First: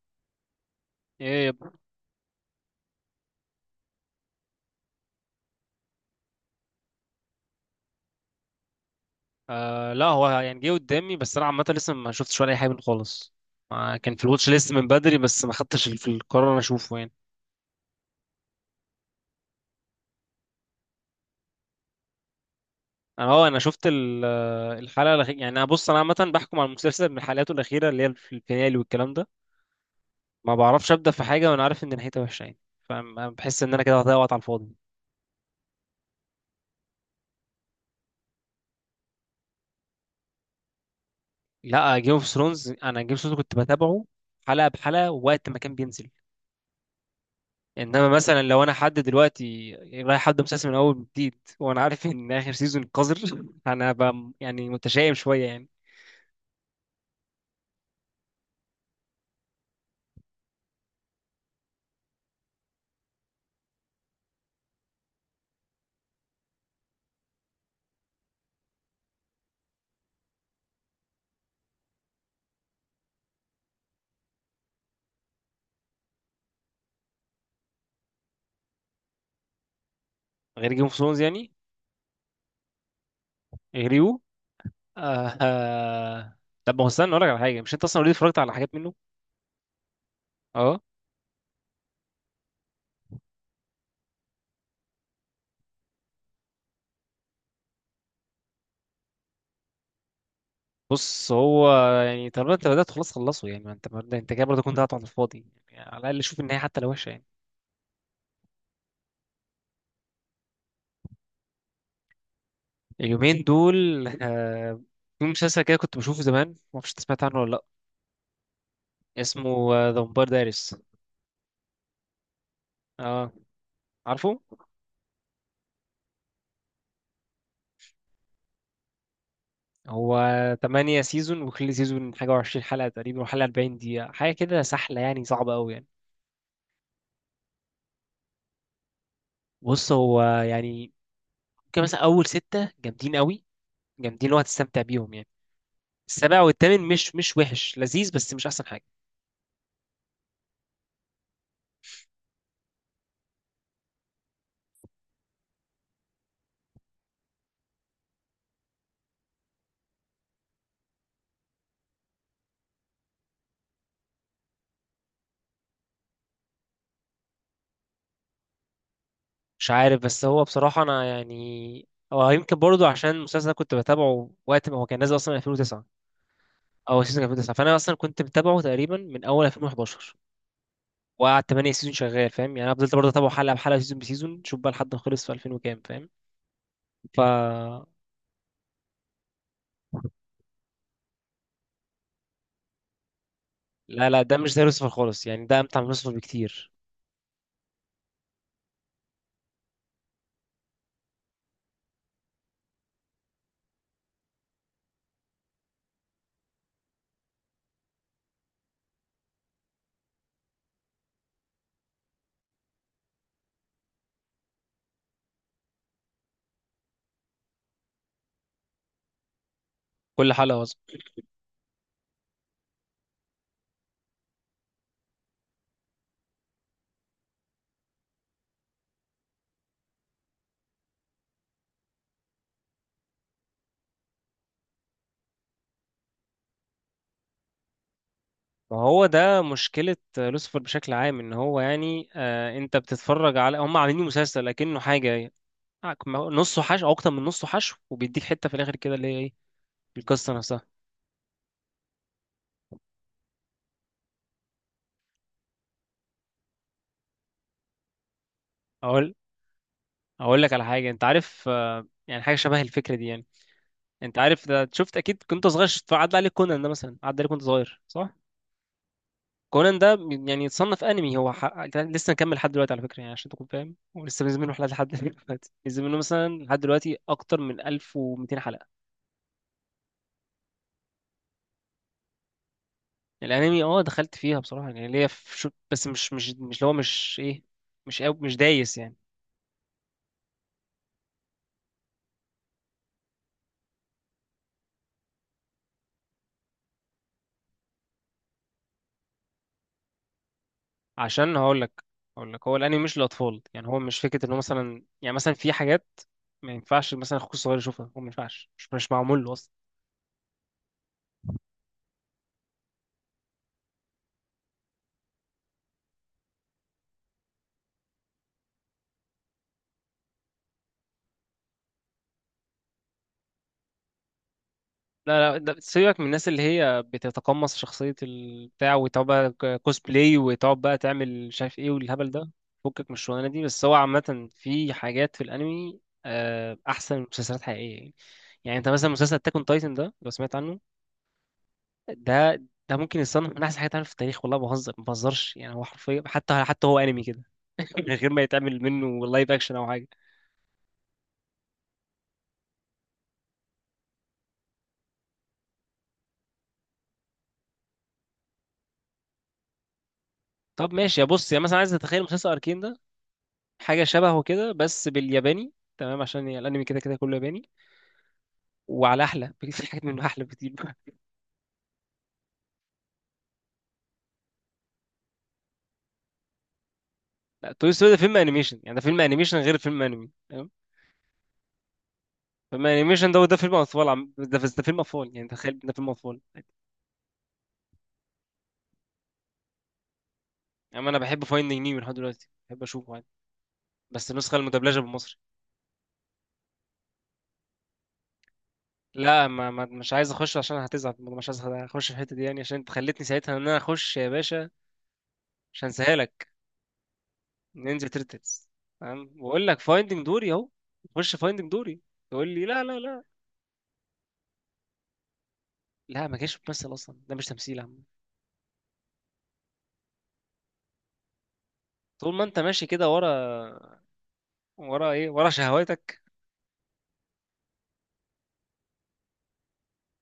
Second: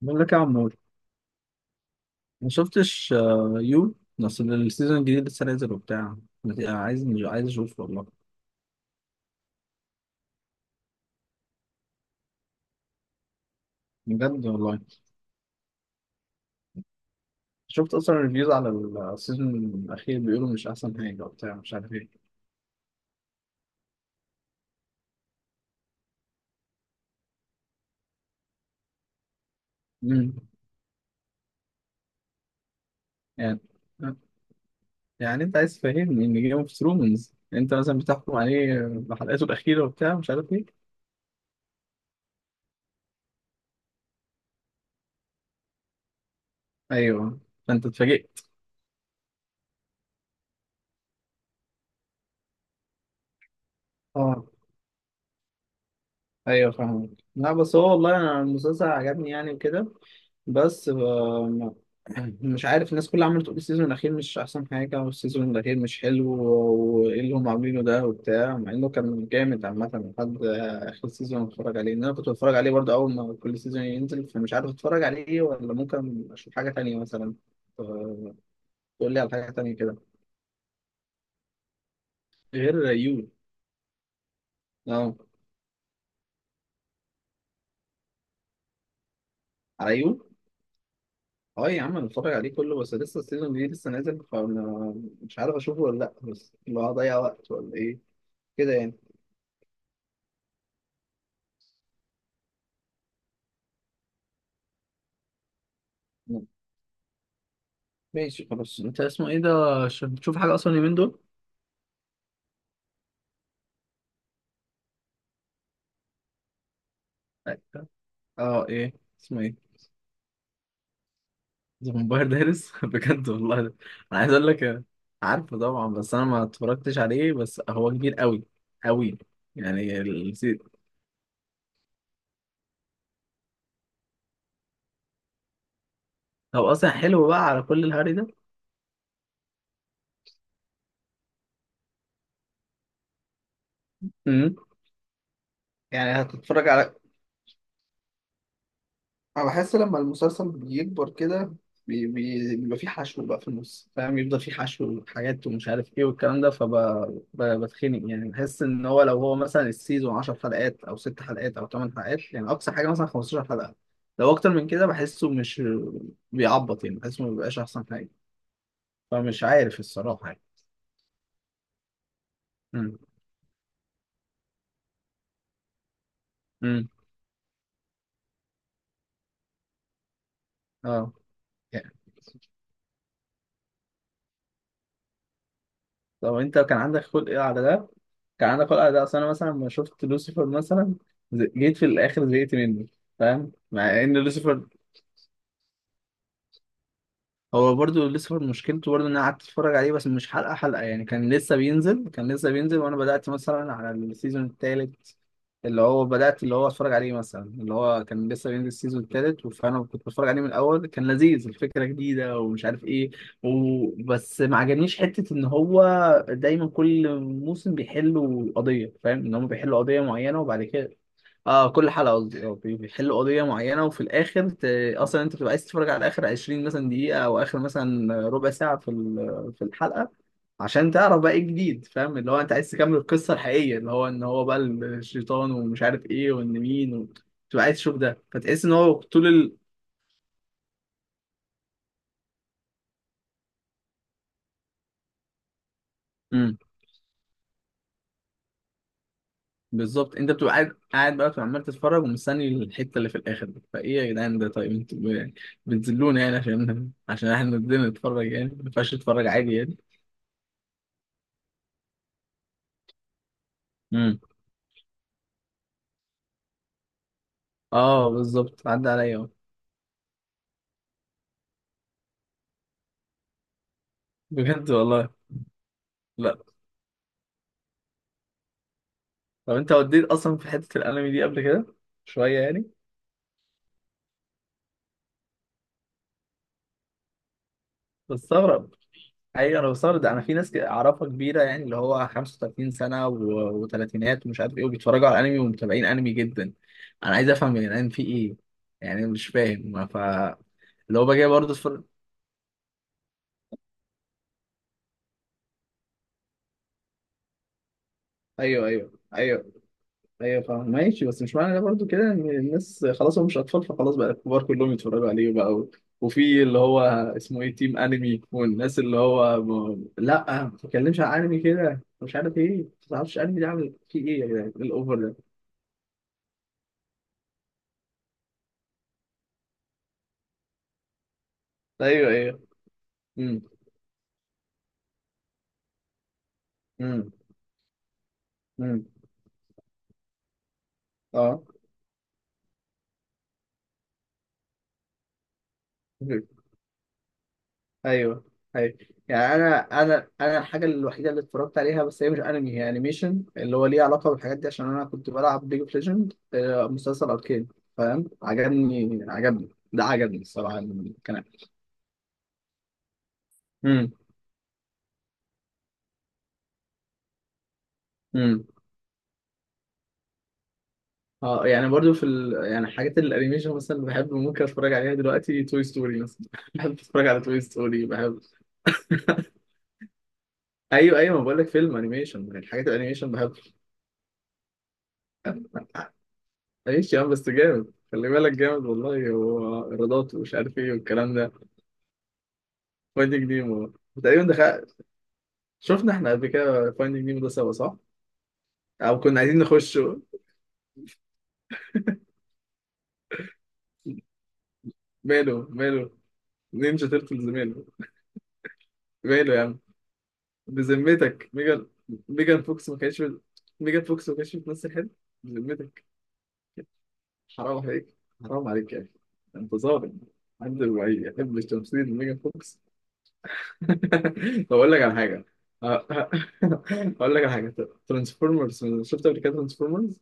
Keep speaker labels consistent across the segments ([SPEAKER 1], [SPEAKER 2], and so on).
[SPEAKER 1] بقول لك يا عمور،
[SPEAKER 2] ايه يب-
[SPEAKER 1] ما شفتش يو. اصل السيزون الجديد لسه نازل وبتاع. عايز اشوف والله.
[SPEAKER 2] آه، لا هو يعني جه قدامي، بس انا عامه لسه ما شفتش ولا اي حاجه منه خالص. آه، كان في
[SPEAKER 1] بجد
[SPEAKER 2] الواتش ليست
[SPEAKER 1] والله،
[SPEAKER 2] من بدري بس ما خدتش في القرار انا اشوفه يعني.
[SPEAKER 1] شفت اصلا ريفيوز على السيزون الاخير، بيقولوا مش احسن حاجه وبتاع مش عارف ايه.
[SPEAKER 2] انا شفت الحلقه الاخيره، يعني انا بص انا عامه بحكم على المسلسل من حلقاته الاخيره اللي هي في الفينالي والكلام ده.
[SPEAKER 1] امم
[SPEAKER 2] ما بعرفش ابدا في حاجه وانا عارف ان نهايتها وحشه يعني،
[SPEAKER 1] يعني
[SPEAKER 2] فبحس ان انا كده هضيع وقت على الفاضي.
[SPEAKER 1] يعني انت عايز تفهمني ان جيم اوف ثرونز انت مثلا بتحكم عليه بحلقاته الاخيره وبتاع مش عارف ايه؟
[SPEAKER 2] لا، جيم اوف ثرونز انا جيم اوف ثرونز كنت بتابعه حلقه بحلقه وقت ما كان بينزل.
[SPEAKER 1] ايوه، فانت
[SPEAKER 2] انما
[SPEAKER 1] اتفاجئت.
[SPEAKER 2] مثلا لو انا حد دلوقتي رايح حد مسلسل من اول جديد، وانا عارف ان اخر سيزون قذر، انا هبقى
[SPEAKER 1] اه
[SPEAKER 2] يعني متشائم شويه يعني.
[SPEAKER 1] ايوه فاهمك. لا بس هو والله انا المسلسل عجبني يعني وكده. بس ف- مش عارف، الناس كلها عماله تقول السيزون الاخير مش احسن حاجه والسيزون الاخير مش حلو، وايه اللي هم عاملينه ده وبتاع، مع انه كان جامد عامه لحد اخر سيزون اتفرج عليه، ان انا كنت بتفرج عليه برضه اول ما كل سيزون ينزل، فمش عارف اتفرج عليه ولا ممكن اشوف حاجه تانية مثلا. ف- تقول لي على حاجه تانية كده
[SPEAKER 2] غير جيم اوف ثرونز يعني،
[SPEAKER 1] غير يو.
[SPEAKER 2] غير يو.
[SPEAKER 1] اه
[SPEAKER 2] آه آه. طب ما هو استنى اقول لك على حاجه، مش انت اصلا اوريدي اتفرجت على حاجات منه؟
[SPEAKER 1] على يو.
[SPEAKER 2] اه.
[SPEAKER 1] اه يا عم انا بتفرج عليه كله، بس لسه السيزون جديد لسه نازل، فانا مش عارف اشوفه ولا لا، بس اللي هو هضيع وقت ولا ايه كده يعني.
[SPEAKER 2] بص هو يعني طالما انت بدات خلاص خلصه يعني، ما انت برضه انت كده برضه كنت قاعد على الفاضي، يعني على الاقل شوف النهايه حتى لو وحشه يعني.
[SPEAKER 1] ماشي خلاص، انت اسمه ايه ده؟ عشان بتشوف حاجة اصلا اليومين دول؟
[SPEAKER 2] اليومين دول آه، في مسلسل كده كنت بشوفه زمان، ما اعرفش انت سمعت عنه ولا لا.
[SPEAKER 1] أيوة. اه ايه اسمه ايه؟
[SPEAKER 2] اسمه ذا فامباير دايريس.
[SPEAKER 1] ذا فامباير دايرس؟ بجد
[SPEAKER 2] اه
[SPEAKER 1] والله ده. انا عايز
[SPEAKER 2] عارفه.
[SPEAKER 1] اقول لك، عارفه طبعا، بس انا ما اتفرجتش عليه، بس هو كبير قوي قوي يعني
[SPEAKER 2] هو تمانية سيزون، وكل سيزون حاجة وعشرين حلقة تقريبا، وحلقة أربعين دقيقة حاجة كده، سحلة يعني، صعبة أوي يعني.
[SPEAKER 1] هو اصلا حلو بقى على كل الهري ده؟
[SPEAKER 2] بص هو يعني ممكن مثلا أول ستة جامدين أوي، جامدين اللي هو
[SPEAKER 1] امم،
[SPEAKER 2] هتستمتع بيهم يعني.
[SPEAKER 1] يعني
[SPEAKER 2] السابع
[SPEAKER 1] هتتفرج
[SPEAKER 2] والثامن
[SPEAKER 1] على،
[SPEAKER 2] مش وحش، لذيذ بس مش أحسن حاجة.
[SPEAKER 1] انا بحس لما المسلسل بيكبر كده بيبقى فيه حشو بقى في النص، فاهم؟ يفضل فيه حشو وحاجات ومش عارف ايه والكلام ده، فبتخنق يعني، بحس ان هو لو هو مثلا السيزون 10 حلقات او 6 حلقات او 8 حلقات، يعني اقصى حاجه مثلا 15 حلقه. لو اكتر من كده بحسه مش بيعبط يعني، بحسه ما بيبقاش احسن حاجه، فمش
[SPEAKER 2] مش
[SPEAKER 1] عارف
[SPEAKER 2] عارف، بس
[SPEAKER 1] الصراحه يعني.
[SPEAKER 2] هو بصراحة أنا يعني هو يمكن برضه
[SPEAKER 1] امم.
[SPEAKER 2] عشان المسلسل ده كنت بتابعه وقت ما هو كان نازل أصلا 2009،
[SPEAKER 1] امم.
[SPEAKER 2] أو سيزون 2009. فأنا أصلا كنت متابعه تقريبا من أول 2011،
[SPEAKER 1] اه
[SPEAKER 2] وقعد 8
[SPEAKER 1] يعني.
[SPEAKER 2] سيزون شغال فاهم يعني. أنا فضلت برضه أتابعه حلقة بحلقة سيزون بسيزون، شوف بقى لحد ما خلص في 2000 وكام فاهم.
[SPEAKER 1] طب انت كان عندك
[SPEAKER 2] ف
[SPEAKER 1] خلق ايه على ده؟ كان عندك خلق ده؟ اصل انا مثلا لما شفت لوسيفر مثلا، جيت في الاخر زهقت منه، فاهم؟ مع
[SPEAKER 2] لا
[SPEAKER 1] ان
[SPEAKER 2] لا، ده مش زي
[SPEAKER 1] لوسيفر
[SPEAKER 2] لوسيفر خالص يعني، ده امتع من لوسيفر بكتير.
[SPEAKER 1] هو برضو لسه مشكلته برضو ان انا قعدت اتفرج عليه بس مش حلقه حلقه يعني، كان لسه بينزل، وانا بدات مثلا على السيزون الثالث، اللي هو بدات اللي هو اتفرج عليه مثلا اللي هو كان لسه بينزل السيزون الثالث، فانا كنت بتفرج عليه من الاول، كان لذيذ، الفكره جديده ومش عارف ايه. وبس ما عجبنيش حته ان هو دايما كل موسم بيحلوا قضيه، فاهم؟ ان هم بيحلوا قضيه
[SPEAKER 2] كل
[SPEAKER 1] معينه
[SPEAKER 2] حلقة
[SPEAKER 1] وبعد
[SPEAKER 2] أظلم.
[SPEAKER 1] كده، اه كل حلقه قصدي اه بيحلوا قضيه معينه، وفي الاخر ت... اصلا انت بتبقى عايز تتفرج على اخر 20 مثلا دقيقه او اخر مثلا ربع ساعه في في الحلقه، عشان تعرف بقى ايه الجديد، فاهم؟ اللي هو انت عايز تكمل القصه الحقيقيه اللي هو ان هو بقى الشيطان ومش عارف ايه وان مين و... بتبقى عايز تشوف ده، فتحس ان
[SPEAKER 2] ما
[SPEAKER 1] هو
[SPEAKER 2] هو
[SPEAKER 1] طول
[SPEAKER 2] ده
[SPEAKER 1] ال...
[SPEAKER 2] مشكلة لوسيفر بشكل عام، ان هو يعني، آه، انت بتتفرج على هم عاملين مسلسل لكنه حاجة،
[SPEAKER 1] امم،
[SPEAKER 2] نصه حشو او اكتر من نصه حشو، وبيديك حتة في الاخر كده اللي هي ايه؟
[SPEAKER 1] بالظبط، انت
[SPEAKER 2] القصة
[SPEAKER 1] بتبقى
[SPEAKER 2] نفسها.
[SPEAKER 1] قاعد بقى، بتبقى عمال تتفرج ومستني الحته اللي في الاخر دي. فايه يا جدعان ده؟ طيب انتوا بتذلونا يعني، عشان احنا بدنا نتفرج؟ يعني ما ينفعش
[SPEAKER 2] اقول
[SPEAKER 1] نتفرج عادي؟
[SPEAKER 2] اقول لك على حاجة، انت عارف آه يعني حاجة شبه الفكرة دي يعني. انت
[SPEAKER 1] يعني،
[SPEAKER 2] عارف ده شفت اكيد كنت صغير، شفت عدى عليك كونان ده مثلا، عدى عليك كنت صغير
[SPEAKER 1] اه
[SPEAKER 2] صح؟
[SPEAKER 1] بالظبط عدى عليا اهو.
[SPEAKER 2] كونان ده يعني يتصنف انمي، لسه مكمل لحد دلوقتي على فكره، يعني عشان تكون فاهم، ولسه بينزل منه حلقات
[SPEAKER 1] بجد
[SPEAKER 2] لحد
[SPEAKER 1] والله؟
[SPEAKER 2] دلوقتي، بينزل منه
[SPEAKER 1] لا.
[SPEAKER 2] مثلا لحد دلوقتي اكتر من 1200 حلقه.
[SPEAKER 1] طب انت وديت اصلا في حته الانمي دي قبل كده شويه يعني؟
[SPEAKER 2] الانمي اه دخلت فيها بصراحه يعني، ليا في بس مش اللي هو مش ايه، مش
[SPEAKER 1] بستغرب.
[SPEAKER 2] دايس يعني.
[SPEAKER 1] ايوه انا بستغرب ده، انا في ناس كده اعرفها كبيره يعني اللي هو 35 سنه و- وثلاثينات ومش عارف ايه، وبيتفرجوا على انمي ومتابعين انمي جدا. انا عايز افهم يا جدعان في ايه يعني، أنا مش فاهم، ف اللي هو باجي
[SPEAKER 2] عشان
[SPEAKER 1] برضه
[SPEAKER 2] هقول لك،
[SPEAKER 1] اتفرج.
[SPEAKER 2] هو الانمي مش للاطفال يعني، هو مش فكره انه مثلا يعني مثلا في حاجات ما ينفعش مثلا اخوك الصغير يشوفها، هو ما ينفعش
[SPEAKER 1] ايوه،
[SPEAKER 2] مش
[SPEAKER 1] ايوه،
[SPEAKER 2] معمول له اصلا.
[SPEAKER 1] ايوه. ايوه فاهم ماشي، بس مش معنى ده برضو كده ان الناس خلاص هم مش اطفال فخلاص بقى الكبار كلهم يتفرجوا عليه بقى و... وفي اللي هو اسمه ايه تيم انمي، والناس اللي هو م... لا ما تتكلمش عن انمي كده مش عارف ايه، ما تعرفش انمي ده عامل فيه ايه، يا جدعان إيه الاوفر ده؟
[SPEAKER 2] لا لا، ده سيبك من الناس اللي هي بتتقمص شخصية البتاع وتقعد بقى كوسبلاي، وتقعد بقى تعمل مش عارف ايه والهبل
[SPEAKER 1] ايوه
[SPEAKER 2] ده.
[SPEAKER 1] ايوه.
[SPEAKER 2] فكك من الشغلانة
[SPEAKER 1] امم.
[SPEAKER 2] دي، بس هو عامة في حاجات في الأنمي، آه، أحسن من
[SPEAKER 1] امم.
[SPEAKER 2] مسلسلات حقيقية يعني. يعني أنت
[SPEAKER 1] امم.
[SPEAKER 2] مثلا مسلسل أتاك أون تايتن ده لو سمعت عنه،
[SPEAKER 1] اه،
[SPEAKER 2] ده ده ممكن يصنف من أحسن حاجات اتعملت في التاريخ، والله ما بهزرش يعني. هو حرفيا حتى هو أنمي كده من غير ما
[SPEAKER 1] ايوه
[SPEAKER 2] يتعمل
[SPEAKER 1] ايوه،
[SPEAKER 2] منه لايف
[SPEAKER 1] يعني
[SPEAKER 2] أكشن أو حاجة.
[SPEAKER 1] انا الحاجه الوحيده اللي اتفرجت عليها بس هي مش انمي، هي انيميشن، اللي هو ليه علاقه بالحاجات دي، عشان انا كنت بلعب ليج اوف ليجند، مسلسل اركين، فاهم؟ عجبني، ده عجبني الصراحه.
[SPEAKER 2] طب ماشي يا
[SPEAKER 1] كان،
[SPEAKER 2] بص يا مثلا، عايز تتخيل مسلسل أركين ده حاجة
[SPEAKER 1] امم.
[SPEAKER 2] شبهه كده بس بالياباني، تمام؟ عشان الانمي كده كله ياباني،
[SPEAKER 1] امم.
[SPEAKER 2] وعلى احلى بكتير، في حاجات منه احلى بكتير بقى.
[SPEAKER 1] اه يعني برضو في ال... يعني حاجات الانيميشن مثلا اللي بحب ممكن اتفرج عليها دلوقتي، توي ستوري مثلا بحب اتفرج على توي
[SPEAKER 2] لا، توي
[SPEAKER 1] ستوري،
[SPEAKER 2] ستوري ده فيلم
[SPEAKER 1] بحب.
[SPEAKER 2] انيميشن، يعني ده فيلم انيميشن غير فيلم انمي، تمام؟
[SPEAKER 1] ايوه ايوه، ما بقول لك فيلم انيميشن،
[SPEAKER 2] فيلم
[SPEAKER 1] الحاجات الانيميشن
[SPEAKER 2] انيميشن ده،
[SPEAKER 1] بحب.
[SPEAKER 2] وده فيلم اطفال، ده فيلم اطفال، يعني تخيل ده فيلم اطفال.
[SPEAKER 1] ايش يا عم بس جامد، خلي بالك جامد والله، ورادات ومش عارف ايه
[SPEAKER 2] يعني انا
[SPEAKER 1] والكلام
[SPEAKER 2] بحب
[SPEAKER 1] ده.
[SPEAKER 2] فايندينج نيمو لحد دلوقتي، بحب اشوفه عادي،
[SPEAKER 1] فايندينج نيمو
[SPEAKER 2] بس
[SPEAKER 1] تقريبا
[SPEAKER 2] النسخة
[SPEAKER 1] دخل،
[SPEAKER 2] المدبلجة بالمصري.
[SPEAKER 1] شفنا احنا قبل كده فايندينج نيمو ده سوا، صح؟ او كنا
[SPEAKER 2] لا
[SPEAKER 1] عايزين
[SPEAKER 2] ما... ما...
[SPEAKER 1] نخش؟
[SPEAKER 2] مش عايز اخش عشان هتزعل، مش عايز اخش في الحتة دي يعني، عشان انت خلتني ساعتها ان انا اخش يا باشا.
[SPEAKER 1] ماله؟
[SPEAKER 2] مش
[SPEAKER 1] ماله؟
[SPEAKER 2] هنساهالك.
[SPEAKER 1] نينجا تيرتلز ماله؟
[SPEAKER 2] نينجا تيرتلز. تمام،
[SPEAKER 1] ماله يا
[SPEAKER 2] بقول
[SPEAKER 1] عم؟
[SPEAKER 2] لك فايندينج دوري اهو، خش
[SPEAKER 1] بذمتك،
[SPEAKER 2] فايندينج
[SPEAKER 1] ميجان.
[SPEAKER 2] دوري، تقول
[SPEAKER 1] ميجان
[SPEAKER 2] لي لا
[SPEAKER 1] فوكس ما
[SPEAKER 2] لا
[SPEAKER 1] كانتش
[SPEAKER 2] لا.
[SPEAKER 1] ميجان فوكس ما كانتش بتمثل حلو؟ بذمتك!
[SPEAKER 2] لا، ما كانش بتمثل اصلا، ده مش تمثيل
[SPEAKER 1] حرام
[SPEAKER 2] يا عم.
[SPEAKER 1] عليك، حرام عليك يا اخي، انت ظالم، عند الوعي يحب التمثيل
[SPEAKER 2] طول
[SPEAKER 1] ميجان
[SPEAKER 2] ما انت
[SPEAKER 1] فوكس.
[SPEAKER 2] ماشي كده ورا،
[SPEAKER 1] طب اقول لك
[SPEAKER 2] ورا
[SPEAKER 1] على
[SPEAKER 2] ايه؟
[SPEAKER 1] حاجه.
[SPEAKER 2] ورا
[SPEAKER 1] أه-
[SPEAKER 2] شهواتك.
[SPEAKER 1] أه- اقول لك على حاجه، ترانسفورمرز شفت قبل كده؟ ترانسفورمرز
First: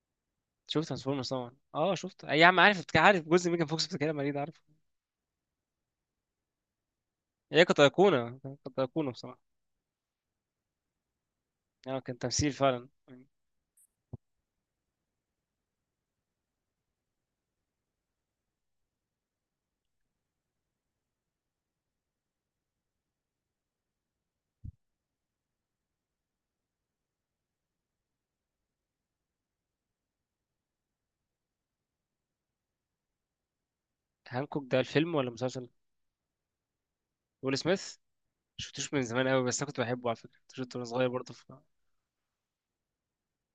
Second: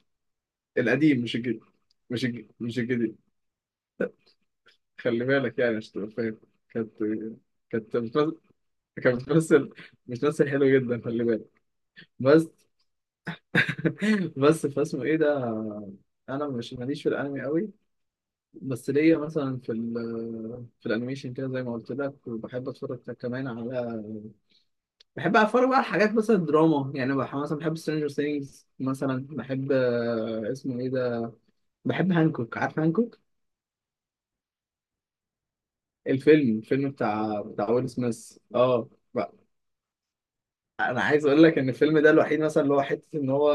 [SPEAKER 2] شفت
[SPEAKER 1] القديم
[SPEAKER 2] ترانسفورمرز
[SPEAKER 1] مش
[SPEAKER 2] طبعا،
[SPEAKER 1] الجديد،
[SPEAKER 2] اه شفت،
[SPEAKER 1] مش
[SPEAKER 2] اي
[SPEAKER 1] الجديد،
[SPEAKER 2] عم،
[SPEAKER 1] مش
[SPEAKER 2] عارف
[SPEAKER 1] الجديد،
[SPEAKER 2] عارف جزء ميجان فوكس بتتكلم عليه ده، عارف.
[SPEAKER 1] خلي بالك يعني مش تبقى فاهم. كانت،
[SPEAKER 2] هي كانت
[SPEAKER 1] كانت
[SPEAKER 2] ايقونه،
[SPEAKER 1] بتمثل،
[SPEAKER 2] كانت ايقونه
[SPEAKER 1] كانت
[SPEAKER 2] بصراحه،
[SPEAKER 1] بتمثل، بتمثل حلو جدا خلي بالك.
[SPEAKER 2] يعني كان
[SPEAKER 1] بس
[SPEAKER 2] تمثيل فعلا.
[SPEAKER 1] بس فاسمه ايه ده. انا مش ماليش في الانمي قوي، بس ليا مثلا في الانيميشن كده زي ما قلت لك، وبحب اتفرج كمان على، بحب اتفرج بقى على حاجات مثلا دراما يعني، مثلا بحب سترينجر ثينجز، مثلا بحب اسمه ايه ده، بحب هانكوك، عارف هانكوك؟
[SPEAKER 2] هانكوك ده الفيلم ولا مسلسل؟
[SPEAKER 1] الفيلم، الفيلم بتاع
[SPEAKER 2] ويل
[SPEAKER 1] ويل
[SPEAKER 2] سميث،
[SPEAKER 1] سميث، اه.
[SPEAKER 2] شفتوش من زمان قوي، بس انا كنت بحبه على فكره، كنت شفته وانا
[SPEAKER 1] انا
[SPEAKER 2] صغير
[SPEAKER 1] عايز
[SPEAKER 2] برضه.
[SPEAKER 1] اقول لك ان الفيلم ده الوحيد مثلا اللي هو حته ان هو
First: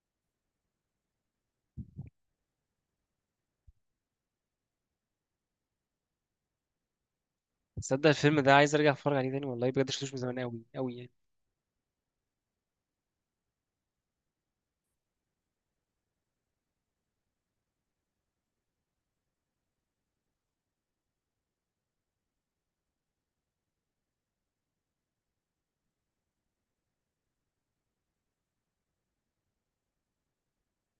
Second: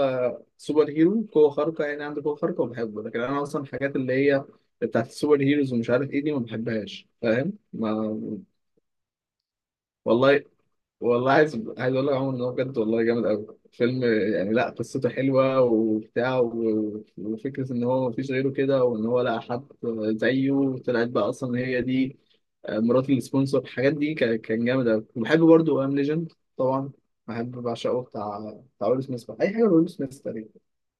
[SPEAKER 1] سوبر هيرو قوه خارقه يعني، عنده قوه خارقه وبحبه، لكن انا اصلا الحاجات اللي هي بتاعت السوبر هيروز ومش عارف ايه دي ما بحبهاش، فاهم؟
[SPEAKER 2] تصدق
[SPEAKER 1] ما
[SPEAKER 2] الفيلم ده عايز ارجع اتفرج عليه تاني والله بجد، شفتوش من زمان
[SPEAKER 1] والله.
[SPEAKER 2] قوي قوي يعني.
[SPEAKER 1] والله عايز اقول لك يا عمر ان هو بجد والله جامد قوي فيلم، يعني لا قصته حلوه وبتاع وفكره ان هو مفيش غيره كده، وان هو لقى حد زيه طلعت بقى اصلا هي دي مرات السبونسر، الحاجات دي كان جامد قوي، وبحب برضه ام ليجند طبعا، بحب بعشقه، بتاع ويل سميث بقى. اي حاجه ويل سميث تقريبا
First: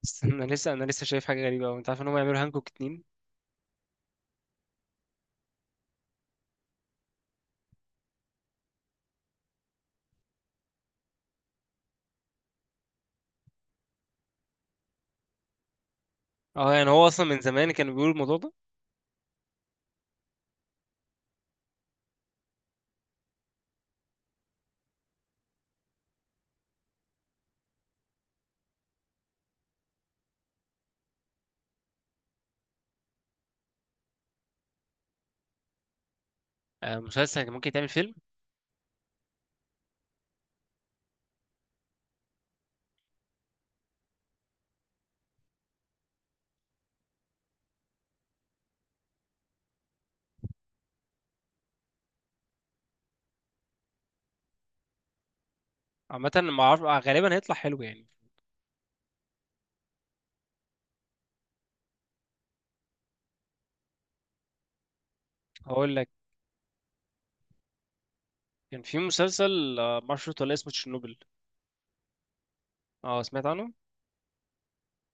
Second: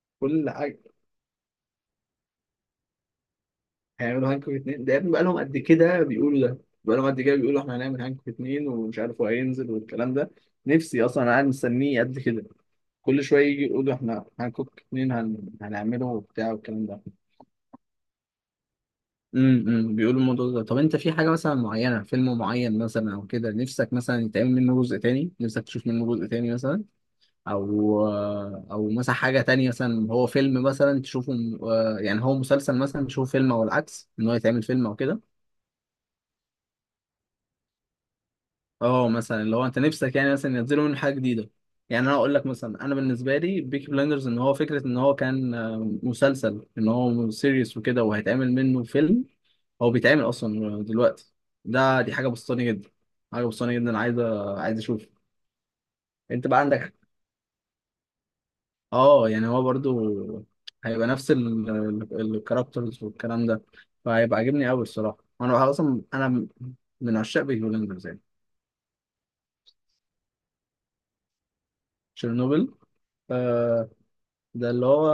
[SPEAKER 2] استنى،
[SPEAKER 1] كل
[SPEAKER 2] انا لسه
[SPEAKER 1] حاجه.
[SPEAKER 2] انا لسه شايف حاجه غريبه قوي، انت عارف ان هم يعملوا هانكوك اتنين؟
[SPEAKER 1] هيعملوا هانكوك اتنين ده؟ يا ابني بقى لهم قد كده بيقولوا ده، بقى لهم قد كده بيقولوا احنا هنعمل هانكوك اتنين ومش عارف هو هينزل والكلام ده. نفسي اصلا انا قاعد مستنيه قد كده، كل شويه يجي يقولوا احنا هنكوك اتنين هنعمله وبتاع
[SPEAKER 2] اه
[SPEAKER 1] والكلام
[SPEAKER 2] يعني
[SPEAKER 1] ده.
[SPEAKER 2] هو اصلا من زمان كانوا بيقولوا الموضوع ده.
[SPEAKER 1] امم، بيقولوا الموضوع ده. طب انت في حاجه مثلا معينه، فيلم معين مثلا او كده، نفسك مثلا يتعمل منه جزء تاني، نفسك تشوف منه جزء تاني مثلا، او مثلا حاجه تانية مثلا، هو فيلم مثلا تشوفه يعني هو مسلسل مثلا تشوفه فيلم، او العكس ان هو يتعمل فيلم او كده.
[SPEAKER 2] آه، مسلسل كان ممكن يتعمل فيلم.
[SPEAKER 1] اه مثلا لو انت نفسك يعني مثلا ينزلوا منه حاجه جديده، يعني انا اقول لك مثلا، انا بالنسبه لي بيكي بلاندرز ان هو فكره ان هو كان مسلسل ان هو سيريس وكده وهيتعمل منه فيلم، هو بيتعمل اصلا دلوقتي، ده دي حاجه بسطاني جدا، حاجه بسطاني جدا انا عايز اشوف.
[SPEAKER 2] عامه
[SPEAKER 1] انت بقى
[SPEAKER 2] ما اعرف،
[SPEAKER 1] عندك،
[SPEAKER 2] آه، غالبا هيطلع حلو يعني.
[SPEAKER 1] اه يعني هو برضو هيبقى نفس ال الكاركترز والكلام ده، فهيبقى عاجبني قوي الصراحه، وانا
[SPEAKER 2] هقول
[SPEAKER 1] اصلا
[SPEAKER 2] لك،
[SPEAKER 1] انا من عشاق بيكي بلاندرز يعني.
[SPEAKER 2] كان في مسلسل، آه، ما اعرفش شفته ولا، اسمه تشيرنوبل.
[SPEAKER 1] تشيرنوبل،
[SPEAKER 2] اه سمعت عنه.
[SPEAKER 1] ده اللي هو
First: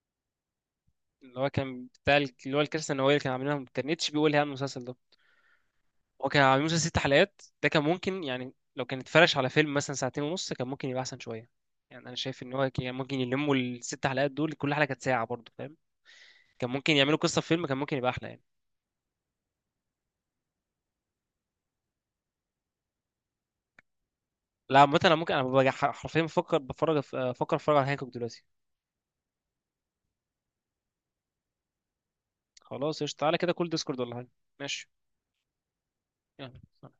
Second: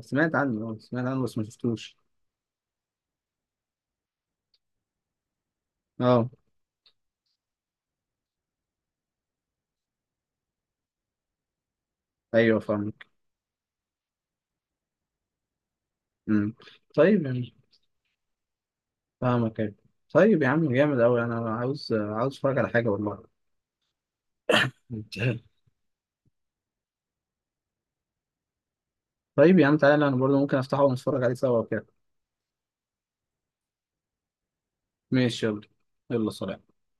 [SPEAKER 1] سمعت عنه، اه سمعت عنه بس
[SPEAKER 2] اللي
[SPEAKER 1] ما
[SPEAKER 2] هو كان
[SPEAKER 1] شفتوش.
[SPEAKER 2] بتاع اللي هو الكارثه النوويه اللي كان عاملينها، كان اتش بي هو اللي عامل المسلسل ده. هو
[SPEAKER 1] اه
[SPEAKER 2] كان عامل مسلسل ست حلقات، ده كان ممكن يعني لو كان اتفرش على فيلم مثلا ساعتين ونص كان ممكن يبقى احسن شويه. يعني انا شايف ان
[SPEAKER 1] ايوه
[SPEAKER 2] هو كان
[SPEAKER 1] فاهمك.
[SPEAKER 2] ممكن يلموا الست حلقات دول، كل حلقه كانت ساعه برضه فاهم.
[SPEAKER 1] امم.
[SPEAKER 2] كان ممكن يعملوا
[SPEAKER 1] طيب
[SPEAKER 2] قصه في
[SPEAKER 1] يعني،
[SPEAKER 2] فيلم كان ممكن يبقى احلى يعني.
[SPEAKER 1] فاهمك ايوه. طيب يا عم جامد قوي، انا عاوز اتفرج على حاجه والله.
[SPEAKER 2] لا عامة انا ممكن انا ببقى حرفيا بفكر بفرج، آه، بفكر اتفرج على هانكوك دلوقتي.
[SPEAKER 1] طيب يا عم تعالى، انا برضه ممكن افتحه ونتفرج عليه سوا وكده.
[SPEAKER 2] خلاص قشطة، تعالى كده كل ديسكورد ولا حاجة. ماشي،
[SPEAKER 1] ماشي، يلا. يلا سلام.
[SPEAKER 2] يلا.